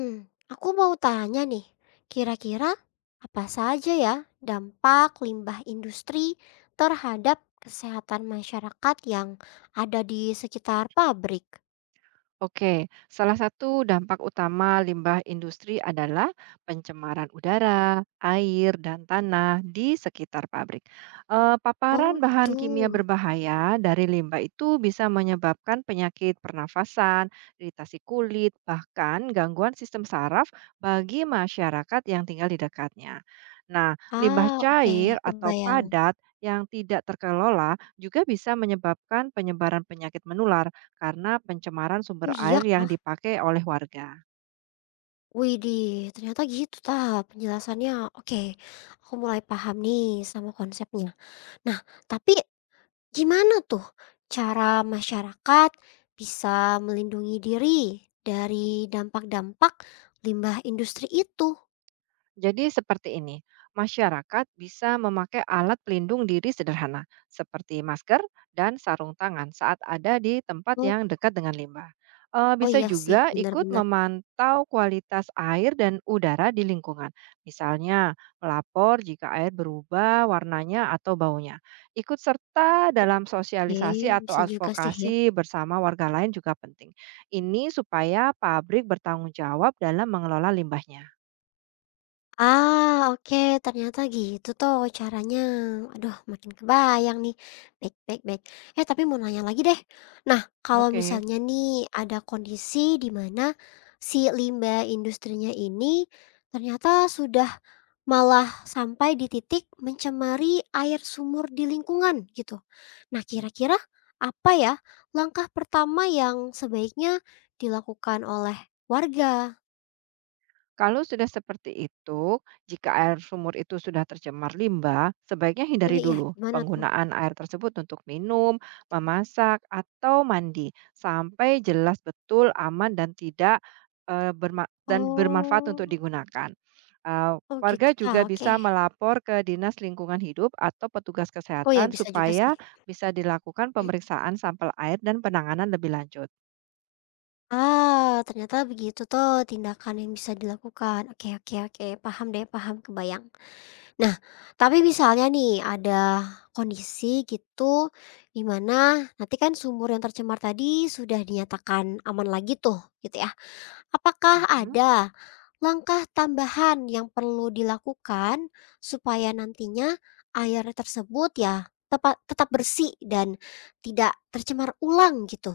Hmm, aku mau tanya nih, kira-kira apa saja ya dampak limbah industri terhadap kesehatan masyarakat yang ada di sekitar pabrik? Oke, salah satu dampak utama limbah industri adalah pencemaran udara, air, dan tanah di sekitar pabrik. Oh Paparan gitu. bahan kimia berbahaya dari limbah itu bisa menyebabkan penyakit pernafasan, iritasi kulit, bahkan gangguan sistem saraf bagi masyarakat yang tinggal di dekatnya. Nah, limbah Ah, oke, cair atau kebayang. padat yang tidak terkelola juga bisa menyebabkan penyebaran penyakit menular karena pencemaran Oh sumber iya air yang kah? dipakai oleh warga. Widih, ternyata gitu tah penjelasannya. Oke, aku mulai paham nih sama konsepnya. Nah, tapi gimana tuh cara masyarakat bisa melindungi diri dari dampak-dampak limbah industri itu? Jadi seperti ini, masyarakat bisa memakai alat pelindung diri sederhana seperti masker dan sarung tangan saat ada di tempat Oh, yang dekat dengan limbah. Oh Bisa iya sih, juga ikut benar-benar. memantau kualitas air dan udara di lingkungan. Misalnya, melapor jika air berubah warnanya atau baunya. Ikut serta dalam sosialisasi Eh atau bisa juga sih ya. advokasi bersama warga lain juga penting. Ini supaya pabrik bertanggung jawab dalam mengelola limbahnya. Ah, oke, ternyata gitu tuh caranya. Aduh, makin kebayang nih. Baik, baik, baik. Eh, tapi mau nanya lagi deh. Nah, kalau Oke. misalnya nih ada kondisi di mana si limbah industrinya ini ternyata sudah malah sampai di titik mencemari air sumur di lingkungan gitu. Nah, kira-kira apa ya langkah pertama yang sebaiknya dilakukan oleh warga? Kalau sudah seperti itu, jika air sumur itu sudah tercemar limbah, sebaiknya Nah, hindari iya, dulu gimana tuh? penggunaan air tersebut untuk minum, memasak, atau mandi sampai jelas betul aman dan tidak dan bermanfaat untuk Oh. digunakan. Eh, Oh gitu, Warga juga ah, oke. bisa melapor ke Dinas Lingkungan Hidup atau petugas Oh ya kesehatan bisa juga sih. supaya bisa dilakukan pemeriksaan sampel air dan penanganan lebih lanjut. Ah, ternyata begitu tuh tindakan yang bisa dilakukan. Oke oke oke, paham deh, paham, kebayang. Nah, tapi misalnya nih ada kondisi gitu di mana nanti kan sumur yang tercemar tadi sudah dinyatakan aman lagi tuh, gitu ya. Apakah Mhm. ada langkah tambahan yang perlu dilakukan supaya nantinya air tersebut ya tepat tetap bersih dan tidak tercemar ulang gitu.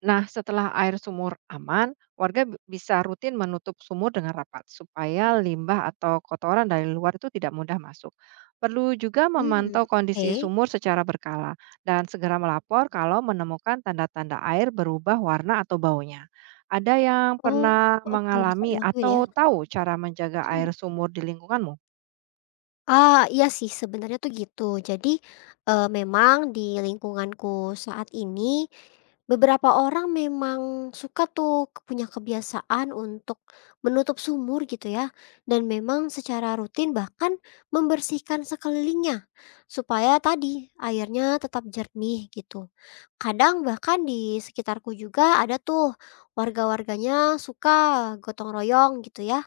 Nah, setelah air sumur aman, warga bisa rutin menutup sumur dengan rapat supaya limbah atau kotoran dari luar itu tidak mudah masuk. Perlu juga Hmm, memantau oke. kondisi sumur secara berkala dan segera melapor kalau menemukan tanda-tanda air berubah warna atau baunya. Ada yang Oh, pernah oke bisa mengalami dilakuin ya. atau tahu cara menjaga Mhm. air sumur di lingkunganmu? Ah, iya sih sebenarnya tuh gitu. Jadi, memang di lingkunganku saat ini, beberapa orang memang suka tuh punya kebiasaan untuk menutup sumur gitu ya, dan memang secara rutin bahkan membersihkan sekelilingnya, supaya tadi airnya tetap jernih gitu. Kadang bahkan di sekitarku juga ada tuh warga-warganya suka gotong royong gitu ya,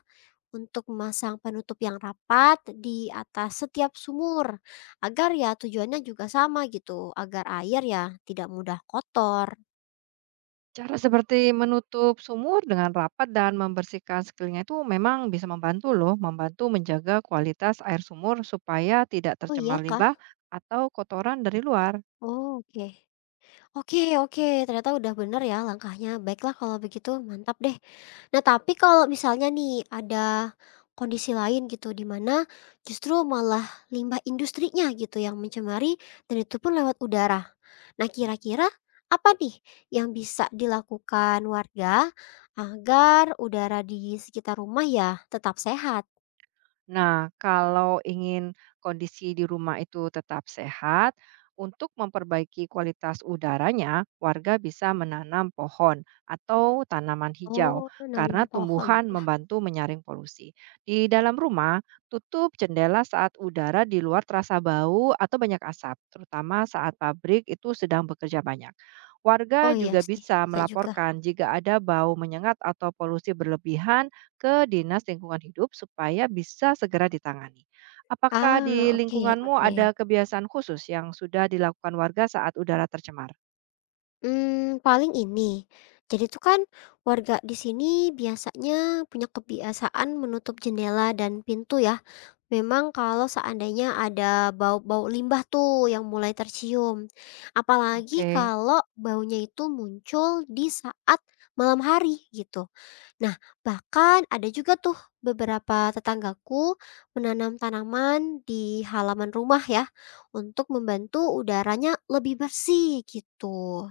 untuk memasang penutup yang rapat di atas setiap sumur agar ya tujuannya juga sama gitu, agar air ya tidak mudah kotor. Cara seperti menutup sumur dengan rapat dan membersihkan sekelilingnya itu memang bisa membantu loh, membantu menjaga kualitas air sumur supaya tidak Oh iya tercemar kah? limbah atau kotoran dari luar. Oh, oke. Oke, oke, ternyata udah bener ya langkahnya. Baiklah kalau begitu, mantap deh. Nah, tapi kalau misalnya nih ada kondisi lain gitu di mana justru malah limbah industrinya gitu yang mencemari dan itu pun lewat udara. Nah, kira-kira apa nih yang bisa dilakukan warga agar udara di sekitar rumah ya tetap sehat? Nah, kalau ingin kondisi di rumah itu tetap sehat, untuk memperbaiki kualitas udaranya, warga bisa menanam pohon atau tanaman hijau Oh, nanam karena pohon. tumbuhan membantu menyaring polusi. Di dalam rumah, tutup jendela saat udara di luar terasa bau atau banyak asap, terutama saat pabrik itu sedang bekerja banyak. Warga Oh iya juga sih, bisa bisa juga. melaporkan jika ada bau menyengat atau polusi berlebihan ke Dinas Lingkungan Hidup supaya bisa segera ditangani. Apakah di Ah, oke, lingkunganmu oke. ada kebiasaan khusus yang sudah dilakukan warga saat udara tercemar? Paling ini. Jadi tuh kan warga di sini biasanya punya kebiasaan menutup jendela dan pintu ya. Memang kalau seandainya ada bau-bau limbah tuh yang mulai tercium. Apalagi Oke. kalau baunya itu muncul di saat malam hari gitu. Nah, bahkan ada juga tuh beberapa tetanggaku menanam tanaman di halaman rumah ya untuk membantu udaranya lebih bersih gitu.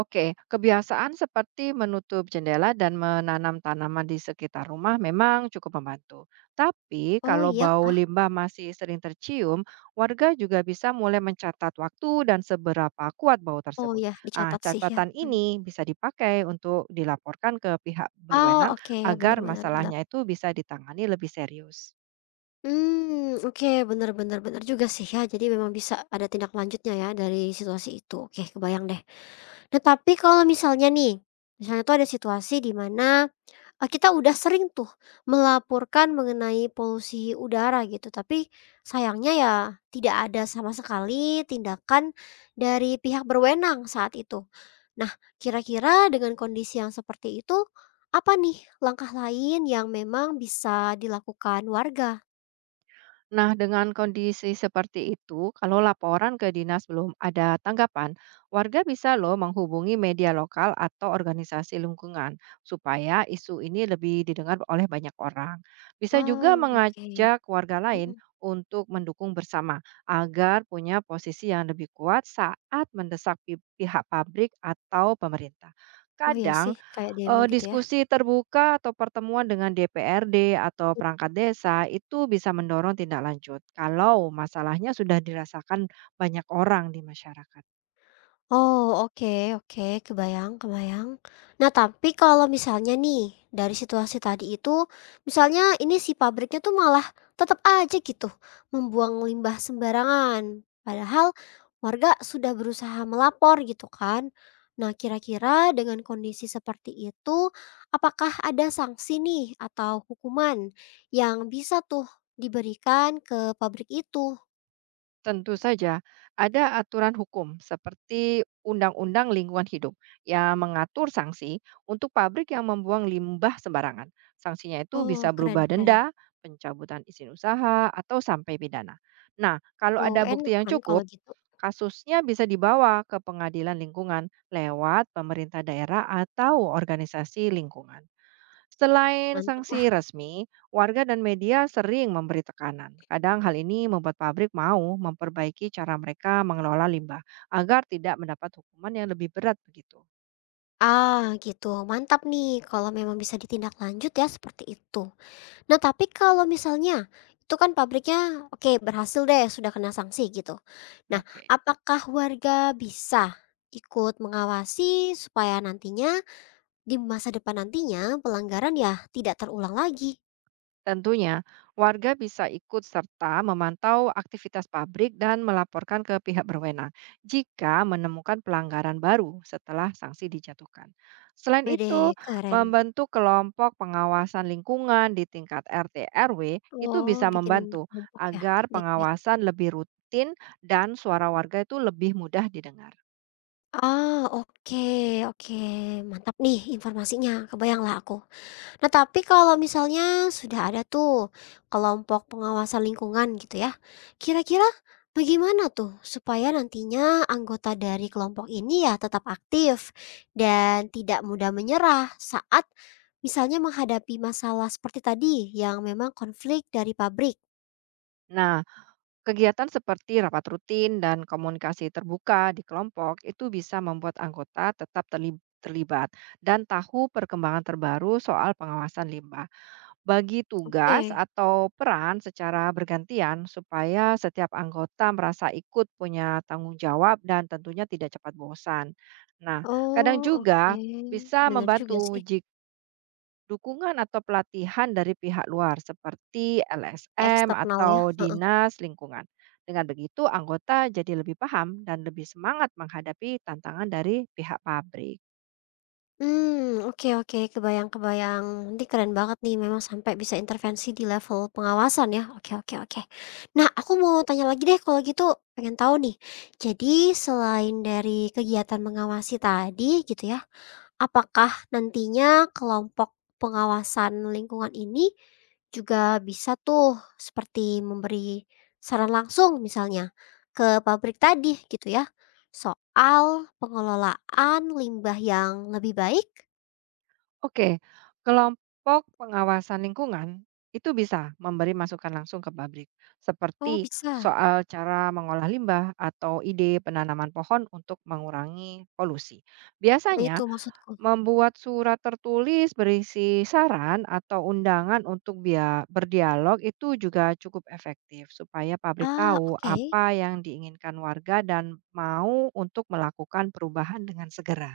Oke, kebiasaan seperti menutup jendela dan menanam tanaman di sekitar rumah memang cukup membantu. Tapi Oh kalau iya bau kah? limbah masih sering tercium, warga juga bisa mulai mencatat waktu dan seberapa kuat bau Oh tersebut. iya, Ah, dicatat sih ya. catatan Mhm. ini bisa dipakai untuk dilaporkan ke pihak Oh berwenang oke, agar benar benar benar. masalahnya itu bisa ditangani lebih serius. Hmm oke, bener bener bener juga sih ya, jadi memang bisa ada tindak lanjutnya ya dari situasi itu, oke kebayang deh. Nah tapi kalau misalnya nih, misalnya tuh ada situasi di mana, kita udah sering tuh melaporkan mengenai polusi udara gitu, tapi sayangnya ya tidak ada sama sekali tindakan dari pihak berwenang saat itu. Nah kira-kira dengan kondisi yang seperti itu, apa nih langkah lain yang memang bisa dilakukan warga? Nah, dengan kondisi seperti itu, kalau laporan ke dinas belum ada tanggapan, warga bisa loh menghubungi media lokal atau organisasi lingkungan supaya isu ini lebih didengar oleh banyak orang. Bisa juga Oh, oke, mengajak warga lain mhm, untuk mendukung bersama agar punya posisi yang lebih kuat saat mendesak pihak pabrik atau pemerintah. oh, iya Kadang sih kayak demo gitu ya? diskusi Iya. terbuka atau pertemuan dengan DPRD atau perangkat desa itu bisa mendorong tindak lanjut, kalau masalahnya sudah dirasakan banyak orang di masyarakat. Oh, oke oke, kebayang kebayang. Nah, tapi kalau misalnya nih, dari situasi tadi itu, misalnya ini si pabriknya tuh malah tetap aja gitu, membuang limbah sembarangan. Padahal warga sudah berusaha melapor gitu kan. Nah, kira-kira dengan kondisi seperti itu, apakah ada sanksi nih atau hukuman yang bisa tuh diberikan ke pabrik itu? Tentu saja, ada aturan hukum seperti Undang-Undang Lingkungan Hidup yang mengatur sanksi untuk pabrik yang membuang limbah sembarangan. Sanksinya itu bisa Oh, keren berubah keren. denda, pencabutan izin usaha, atau sampai pidana. Nah, kalau Tuh, ada enak bukti yang kan kalau cukup, gitu, kasusnya bisa dibawa ke pengadilan lingkungan lewat pemerintah daerah atau organisasi lingkungan. Selain sanksi mantap. resmi, warga dan media sering memberi tekanan. Kadang hal ini membuat pabrik mau memperbaiki cara mereka mengelola limbah agar tidak mendapat hukuman yang lebih berat begitu. Ah, gitu. Mantap nih kalau memang bisa ditindaklanjut ya seperti itu. Nah, tapi kalau misalnya itu kan pabriknya oke berhasil deh sudah kena sanksi gitu. Nah, Oke. apakah warga bisa ikut mengawasi supaya nantinya di masa depan nantinya pelanggaran ya tidak terulang lagi? Tentunya, warga bisa ikut serta memantau aktivitas pabrik dan melaporkan ke pihak berwenang jika menemukan pelanggaran baru setelah sanksi dijatuhkan. Selain Wede, itu, keren. membentuk kelompok pengawasan lingkungan di tingkat RT RW itu Oh, bisa bikin membantu kelompok ya. agar Baik-baik. pengawasan lebih rutin dan suara warga itu lebih mudah didengar. Ah, oke, oke. Mantap nih informasinya. Kebayang lah aku. Nah, tapi kalau misalnya sudah ada tuh kelompok pengawasan lingkungan gitu ya, kira-kira bagaimana tuh supaya nantinya anggota dari kelompok ini ya tetap aktif dan tidak mudah menyerah saat misalnya menghadapi masalah seperti tadi yang memang konflik dari pabrik? Nah, kegiatan seperti rapat rutin dan komunikasi terbuka di kelompok itu bisa membuat anggota tetap terlibat dan tahu perkembangan terbaru soal pengawasan limbah. Bagi tugas Oke. atau peran secara bergantian supaya setiap anggota merasa ikut punya tanggung jawab dan tentunya tidak cepat bosan. Nah, kadang Oh, oke. juga bisa Bener juga membantu sih, dukungan atau pelatihan dari pihak luar seperti ya LSM eksternal atau ya. dinas lingkungan. Dengan begitu, anggota jadi lebih paham dan lebih semangat menghadapi tantangan dari pihak pabrik. Hmm oke oke, kebayang kebayang. Nanti keren banget nih memang sampai bisa intervensi di level pengawasan ya. Oke oke oke. Nah, aku mau tanya lagi deh kalau gitu, pengen tahu nih. Jadi selain dari kegiatan mengawasi tadi gitu ya, apakah nantinya kelompok pengawasan lingkungan ini juga bisa tuh seperti memberi saran langsung misalnya ke pabrik tadi gitu ya, soal pengelolaan limbah yang lebih baik? Oke, kelompok pengawasan lingkungan itu bisa memberi masukan langsung ke pabrik, Oh seperti bisa? soal cara mengolah limbah atau ide penanaman pohon untuk mengurangi polusi. Nah itu Biasanya, maksudku. membuat surat tertulis berisi saran atau undangan untuk bia berdialog itu juga cukup efektif supaya pabrik Ah tahu oke. apa yang diinginkan warga dan mau untuk melakukan perubahan dengan segera.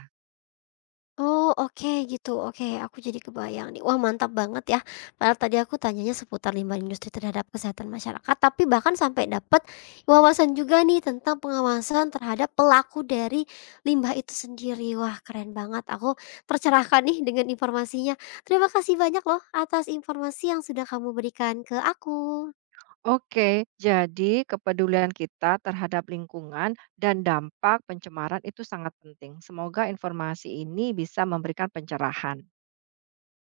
Oh oke gitu, oke aku jadi kebayang nih. Wah mantap banget ya, padahal tadi aku tanyanya seputar limbah industri terhadap kesehatan masyarakat, tapi bahkan sampai dapat wawasan juga nih tentang pengawasan terhadap pelaku dari limbah itu sendiri. Wah keren banget, aku tercerahkan nih dengan informasinya. Terima kasih banyak loh atas informasi yang sudah kamu berikan ke aku. Oke, jadi kepedulian kita terhadap lingkungan dan dampak pencemaran itu sangat penting. Semoga informasi ini bisa memberikan pencerahan.